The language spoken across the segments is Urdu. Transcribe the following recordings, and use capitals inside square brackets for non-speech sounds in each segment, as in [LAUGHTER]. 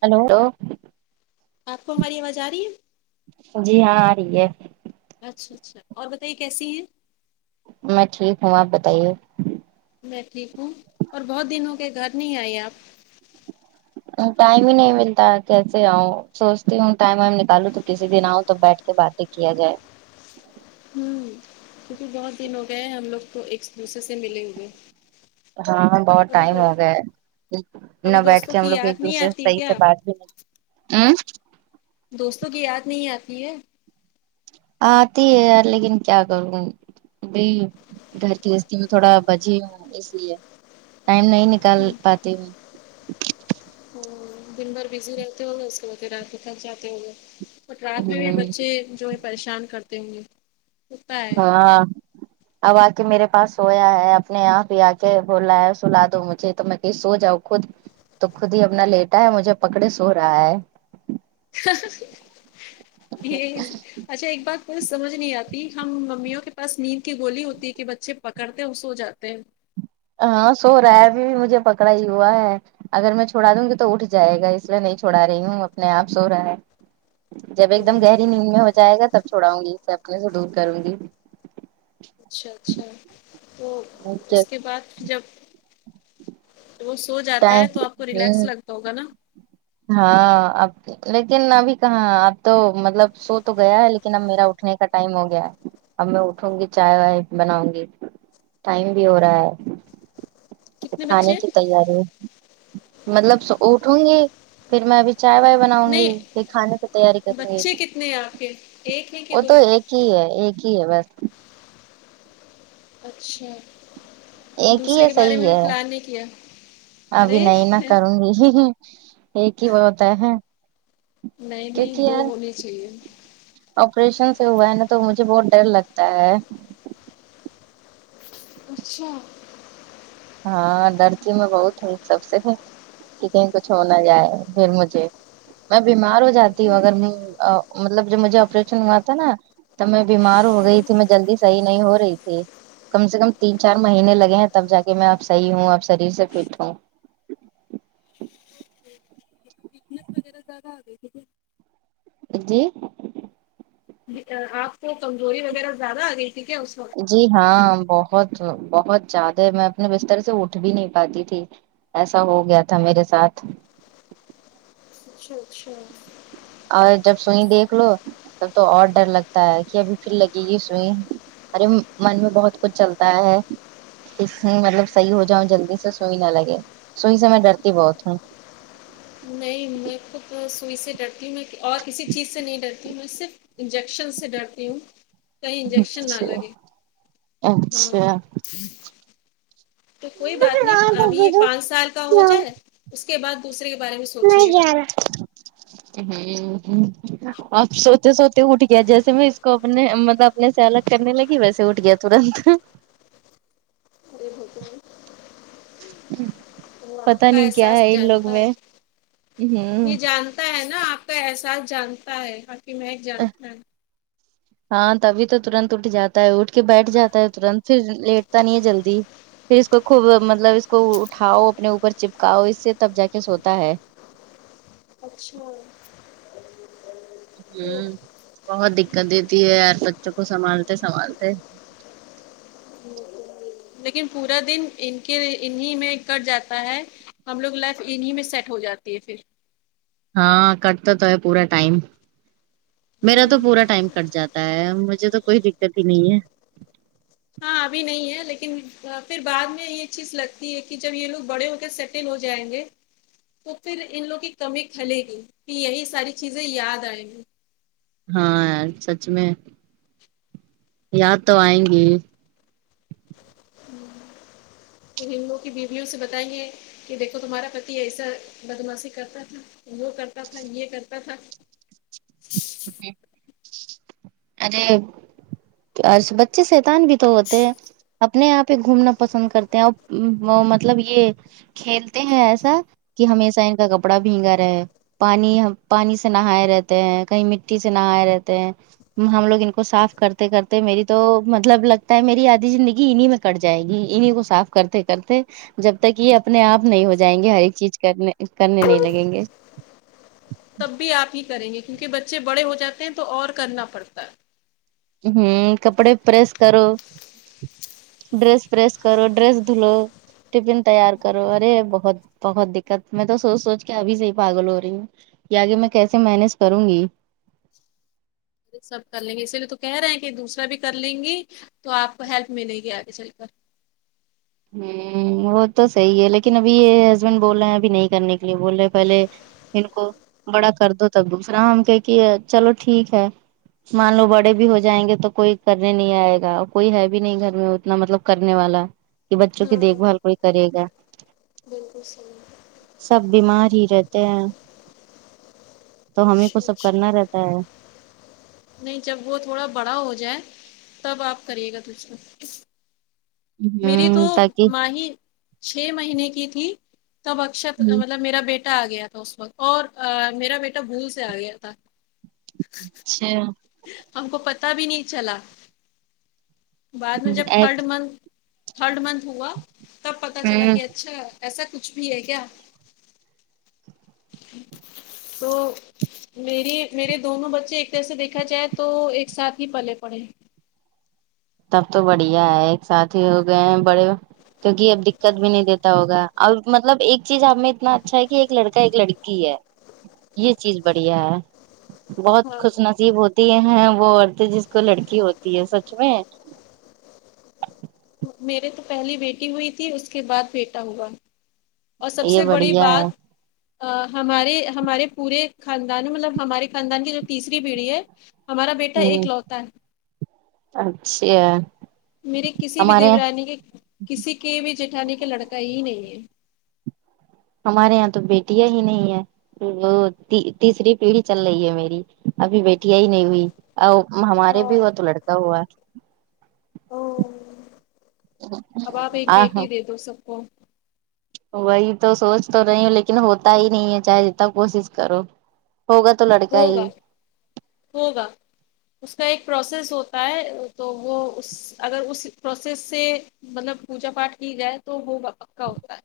ہیلو آپ کو ہماری آواز آ رہی ہے جی ہاں آ رہی ہے اچھا اچھا اور بتائیے کیسی ہیں میں ٹھیک ہوں آپ بتائیے میں ٹھیک ہوں اور بہت دن ہو کے گھر نہیں آئے آپ ٹائم ہی نہیں ملتا کیسے آؤں سوچتی ہوں ٹائم و نکالوں تو کسی دن آؤں تب بیٹھ کے بات ہی کیا جائے ہمم کیونکہ بہت دن ہو گئے ہیں ہم لوگ تو ایک دوسرے سے ملے ہوئے ہاں بہت کبھی ٹائم دو ہو گئے کبھی نہ بیٹھ دوستوں کے ہم کی لوگ یاد ایک نہیں دوسرے سے آتی صحیح سے کیا بات بھی ہ دوستوں کی یاد نہیں آتی ہے آتی ہے لیکن کیا کروں ب گھر کی دستی میں تھوڑا بجی ہوں اس لیے ٹائم نہیں نکل نکال پاتی ہو ہمم دن بھر بزی رہتے ہو گے اس کے بعد رات میں تھک جاتے ہو گے اور رات میں بھی ہوں بچے جو ہے پریشان کرتے ہوں گے ہوتا ہے ہاں اب آ کے میرے پاس سویا ہے اپنے آپ ھی آ کے بولا ہے سلا دو مجھے تو میں سو جاؤ خود تو خود ہی اپنا لیٹا ہے مجھے پکڑے سو رہا ہے ھھھ تیز اچھا ایک بات کوئی سمجھ نہیں آتی ہم ممیوں کے پاس نیند کی گولی ہوتی ہے کہ بچے پکڑتے ہیں اور سو جاتے ہیں ہاں سو رہا ہے ابھی بھی مجھے پکڑا ہی ہوا ہے اگر میں چھڑا دوں گی تو اٹھ جائے گا اس لیے نہیں چھڑا رہی ہوں اپنے آپ سو رہا ہے جب او ایک دم گہری نیند میں ہو جائے گا تب چھوڑاؤں گی اس سے اپنے سے دور کروں گی اچھا اچھا وہ اس کے بعد پھر جب وہ سو جاتا ٹائم ہے تو آپ کو ریلیکس ہوں لگتا ہوگا نا ہاں اب لیکن ابھی کہاں اب تو مطلب سو تو گیا ہے لیکن اب میرا اٹھنے کا ٹائم ہو گیا ہے اب میں اٹھوں گی چائے وائے بناؤں گی ٹائم بھی ہو رہا ہے کتنے کھانے بچے ہیں؟ کی تیاری مطلب اٹھونگی پھر میں ابھی چائے وائے بناؤں گی نہیں پھر کھانے کی تیاری کروں گی بچے کتنے ہیں آپ کے ایک ہے کہ وہ دو تو ایک ہی ہے ایک ہی ہے بس اچھا ایک ہی دوسرے یہ کے بارے صحیح میں بھی ہے پلان نہیں کیا ابھی ارے نہیں نہ کروں گی ہمم ه ایک ہی وہ ہوتا ہے نہیں نہیں کیونکہ دو یار ہونے چاہیے آپریشن سے ہوا ہے نا تو مجھے بہت ڈر لگتا ہے اچھا ہاں ڈرتی میں بہت ہو سب سے ہوں کہ کہیں کچھ ہو نہ جائے پھر مجھے میں بیمار ہو جاتی ہوں اوہو، اگر میں مطلب جب مجھے آپریشن ہوا تھا نا تب میں بیمار ہو ہاں گئی تھی میں جلدی صحیح نہیں ہو رہی تھی کم سے کم تین چار مہینے لگے ہیں تب جا کے میں اب صحیح ہوں اب شریر سے فٹ ہوں [UNINTELLIGIBLE] وغیرہ زیادہ آ گئی تھی کیا جی آپ کو کمزوری وغیرہ زیادہ آ گئی تھی کیا اس وقت جی ہاں بہت بہت زیادہ میں اپنے بستر سے اٹھ بھی نہیں پاتی تھی ایسا ہو گیا تھا میرے ساتھ اچھا اچھا اور جب سوئی دیکھ لو تب تو اور ڈر لگتا ہے کہ ابھی پھر لگے گی سوئی ارے من میں بہت کچھ چلتا ہے اس میں مطلب صحیح ہو جاؤں جلدی سے سوئی نہ لگے سوئی سے میں ڈرتی بہت ہوں نہیں میں خود سوئی سے ڈرتی ہوں میں اور کسی چیز سے نہیں ڈرتی ہوں میں صرف انجیکشن سے ڈرتی ہوں کئی انجیکشن نہ اچھا لگے ہاں اچھا تو کوئی بات نہیں ابھی یہ ہوں پانچ سال کا ہو جائے اس کے بعد دوسرے کے بارے میں سو چھ اہوں ہوں آب سوتے سوتے اٹھ گیا جیسے میں اس کو اپنے مطلب اپنے سے الگ کرنے لگی ویسے اٹھ گیا ترنت ہرے [UNINTELLIGIBLE] [INAUDIBLE] وہ آپ کا نہیں کیا احساس ہے ان لوگ جانتا ہے میں یہ ہوں جانتا ہے نا آپ تو احساس جانتا ہے آپ کی مہک جانتا ہے ہاں تبھی تو ترنت اٹھ جاتا ہے اٹھ کے بیٹھ جاتا ہے ترنت پھر لیٹتا نہیں ہے جلدی پھر اس کو خوب مطلب اس کو اٹھاؤ اپنے اوپر چپکاؤ اسے تب جا کے سوتا ہے اچھا تو ہوں بہت دقت دیتی ہے یار بچوں کو سنبھالتے سنبھالتے لیکن پورا دن ان کے انیں میں کٹ جاتا ہے ہم لوگ لائف انہیں میں سیٹ ہو جاتی ہے پھر ہاں کٹتا تو ہے پورا ٹائم میرا تو ہوں پورا ٹائم کٹ جاتا بتا ہے مجھے تو کوئی دقت ہی نہیں ہے ہاں ابھی نہیں ہے لیکن پھر بعد میں یہ چیز لگتی ہے کہ جب یہ لوگ بڑے ہو کے سیٹ تل ہو جائیں گے تو پھر انن لوگ کی کمی کھلیگی کہ یہی ساری چیزیں یاد آئیں گی ہاں یار سچ میں یاد تو آئیں گی ہوں پھر ہندوؤ کی بیویوں سے بتائیں گے کہ دیکھو تمہارا پتی ایسا بدماشی کرتا تھا وہ کرتا تھا یہ کرتا تھا [INAUDIBLE] [UNINTELLIGIBLE] ارےآج بچے شیتان بھی تو ہوتے ہیں اپنے آپ ہی گھومنا پسند کرتے ہیں اور مطلب یہ کھیلتے ہیں ایسا کہ ہمیشہ ان کا کپڑا بھینگا رہے پانی پانی سے نہائے رہتے ہیں کہیں مٹی سے نہائے رہتے ہیں ہم لوگ ان کو صاف کرتے کرتے میری تو مطلب لگتا ہے میری آدھی زندگی انہی مے کٹ جائے گی انہیں کو صاف کرتے کرتے جب تک یہ اپنے آپ نہیں ہو جائیں گے ہر ایک چیز کرنے کرنے نہیں لگیں گے تب بھی آپ ہی کریں گے کیونکہ بچے بڑے ہو جاتے ہیں تو اور کرنا پڑتا ہے ہم کپڑے پریس کرو ڈریس پریس کرو ڈریس دھلو ٹفن تیار کرو ارے بہت بہت دقت میں تو سوچ سوچ کے ابھی سے ہی پاگل ہو رہی ہوں کہ آگے میں کیسے مینج کروں گی سب کر لیں گے اسی لیے تو کہہ رہے ہیں کہ دوسرا بھی کر لیں گی تو آپ کو ہیلپ ملے گی آگے چل کر ہمم وہ تو صحیح ہے لیکن ابھی یہ ہسبینڈ بول رہے ہیں ابھی نہیں کرنے کے لیے بول رہے پہلے ان کو بڑا کر دو تب دوسرا ہم کہ کیے چلو ٹھیک ہے مان لو بڑے بھی ہو جائیں گے تو کوئی کرنے نہیں آئے گا اور کوئی ہے بھی نہیں گھر میں اتنا مطلب کرنے والا کہ بچوں کی ہاں دیکھ بھال کوئی کرے گا بالکل صحیح سب بیمار ہی رہتے ہیں تو ہمیں کو اچھا سب اچھا کرنا رہتا ہے نہیں جب وہ تھوڑا بڑا ہو جائے تب آپ کریے گا پھر سے ہے میری تو ہ تاکہ ماہی چھ مہینے کی تھی تب اکشت اچھا مطلب میرا بیٹا بیٹا آ گیا تھا اس وقت اور میرا بیٹا بھول سے آ گیا تھا اچھا ہم کو پتا بھی نہیں چلا بعد میں جب تھرڈ ایک- منت تھرڈ منت ہوا تب پتا چلا ہوں کہ اچھا ایسا کچھ بھی ہے کیا تو میری میرے دونوں بچے ایک جیسے دیک دیکھا جائے تو ایک سات ہی بلے پڑے تب تو بڑھیا ہے ایک ساتھ ہی ہو گئے ہیں بڑے کیونکہ اب دقت بھی نہیں دیتا ہوگا اور مطلب ایک چیز ہمیں اتنا اچھا ہے کہ ایک لڑکا ایک لڑکی کی ہے یہ چیز بڑھیا ہے بہت ہاں خوش نصیب ہوتی ہے ہیں وہ عورتیں جس کو لڑکی ہوتی ہے سچ میں میرے تو پہلی بیٹی ہوئی تھی اس کے بعد بیٹا ہوا اور سب یہ سے بڑی بڑھیا ہے بات اہ ہمارے ہمارے پورے خاندان میں مطلب ہمارے خاندان کی جو تیسری پیڈی ہے ہمارا بیٹا ایک ہوں لوتا ہے اچھا میری کسی بھی ہمارے یہاں دیورانی کے کسی کے بھی جیٹھانی کا لڑکا ہی نہیں ہے ہمارے یہاں تو بیٹیاں ہی نہیں ہے وہ تی تیسری پیڑھی چل رہی ہے میری ابھی بے بیٹیاں ہی نہیں ہوئی ہمارے ہاں بھی ہوا تو لڑکا ہوا او اب آپ ایک آ بیٹی دے دو سب کو وہی تو سوچ تو رہی ہو لیکن ہوتا ہی نہیں ہے چاہے جتنا کوشش کرو ہوگا تو لڑکا ہی ہوگا ہوگا اس کا ایک پروسیس ہوتا ہے تو وہ اس اگر اس پروسیس سے مطلب پوجا پاٹھ کی جائے تو وہ پکا ہوتا ہے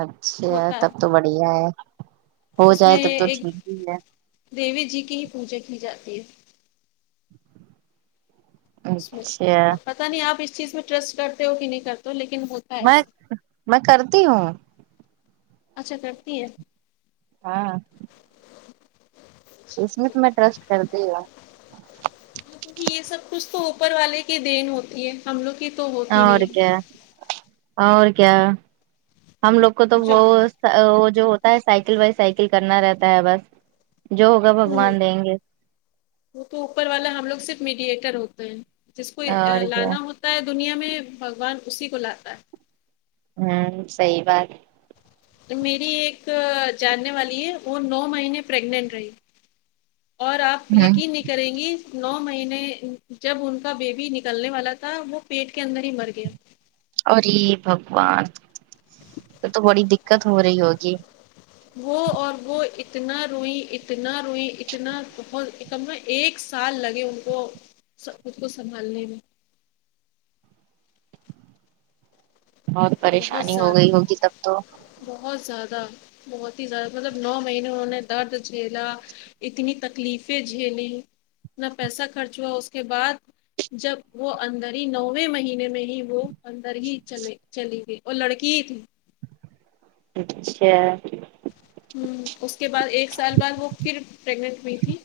اچھا ہوتا ہے تب تو بڑھیا ہے ہو اس جائے میں تب تو ایک ٹھیک ہی ہے دیوی جی کی ہی پوجا کی جاتی ہے ہے اس میں اچھا اب پتا نہیں آپ اس چیز میں ٹرسٹ کرتے ہو کہ نہیں کرتے ہو لیکن ہے میں ایسے میں کرتی ہوں اچھا کرتی ہے ہاں اس میں تو میں ٹرسٹ کرتی ہو ابھی یہ سب کچھ تو اوپر والے کی دین ہوتی ہے ہم لوگ کی تو ہو اور کیا اور کیا ہم لوگ کو تو جو بہت وہ جو ہوتا ہے سائیکل وائی سائیکل کرنا رہتا ہے بس جو ہوگا ہوں بھگوان دیں گے وہ تو اوپر والا ہم لوگ صرف میڈیٹور ہوتے ہیں جس کو اور کیا لانا ہوتا تا ہے دنیا میں بگوان اسی کو لاتا ہے ہوں صحیح بات ہے میری ایک جاننے والی ہے وہ نو مہینے پریگنینٹ رہی اور آپ ہ یقین نی کریں گی نو مہینے جب ان کا بیبی نکلنے والا تھا وہ پیٹ کے اندر ہی مر گیا اری بھگوان پھر تو بڑی دقت ہو رہی ہوگی وہ اور وہ اتنا روئی اتنا روئی اتنا بہت تب نہ ایک سال لگے ان کو سب خود کو سنبھالنے میں بہت پریشانی ہو گئی ہوگی تب تو بہت زیادہ بہت ہی زیادہ مطلب نو مہینے انہوں نے درد جھیلا اتنی تکلیفیں جھیلیں اتنا پیسہ خرچ ہوا اس کے بعد جب وہ اندر ہی نویں مہینے میں ہی وہ اندر ہی چلے چلی گئی اور لڑکی ہی تھی اچھا ہ اس کے بعد ایک سال بعد وہ پھر پریگنٹ ہوئی تھی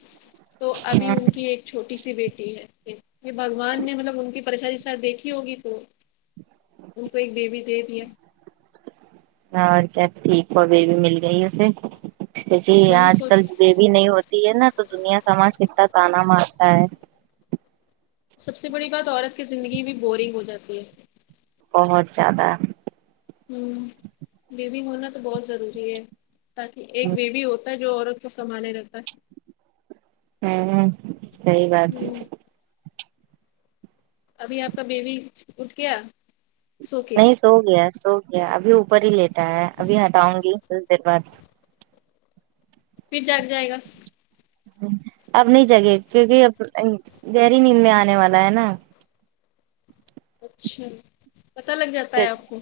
تو ابھی ان کی ایک چھوٹی سی بیٹی ہے ایک یہ بھگوان نے مطلب ان کی پریشانی سر دیکھی ہوگی تو ان کو ایک بیبی دے دیا اور کیا ٹھیک ہوا بیی مل گئی اسے کیونکہ ورنہ آج سو کل بیبی نہیں ہو تی ہے نا تو دنیا سماج کتنا تانا مارتا ہے سب سے بڑی بات عورت کی زندگی بھی بورنگ ہو جاتی ہے بہت زیادہ ہ بیبی ہونا تو بہت ضروری ہے تاکہ ایک ہوں بیبی ہو جو عورت کو سنبھالے رہتا ہے ہوں صحیح بات ہے ہوں ابھی آپ کا بیبی اٹھ گیا سو کے نہیں سو گیا سو گیا ابھی اوپر ہی لیٹا ہے ابھی ہٹاؤں گی کچھ دیر بعد پھر جگ جائے گا اب نہیں جگہ کیونکہ اب گہری نیند میں آنے والا ہے نا اچھا پتا لگ جاتا ہے آپ کو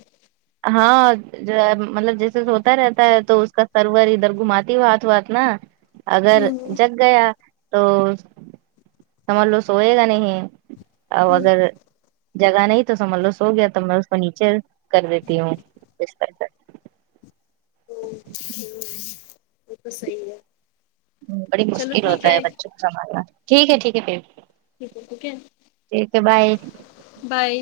ہاں جو ہے مطلب جیسے س ہوتا رہتا ہے تو اس کا سرور ادھر گھماتی ہوات ہوات نا اگر ہوں جگ گیا تو سمجھ لو سوئے گا نہیں اب ہوں اگر جگہ نہیں تو سمج لو سو گیا گیا تو میں اس کو نیچے کر دیتی ہوں اس ط [UNINTELLIGIBLE] وہ تو صحیح ہے بڑی چلو مشکل ٹھیک ہوتا ہے بچوں کو سنبھالنا ٹھیک ہے ٹھیک ہے پھر ٹھیک ہے ٹھیک ہے ٹھیک ہے بائے بائے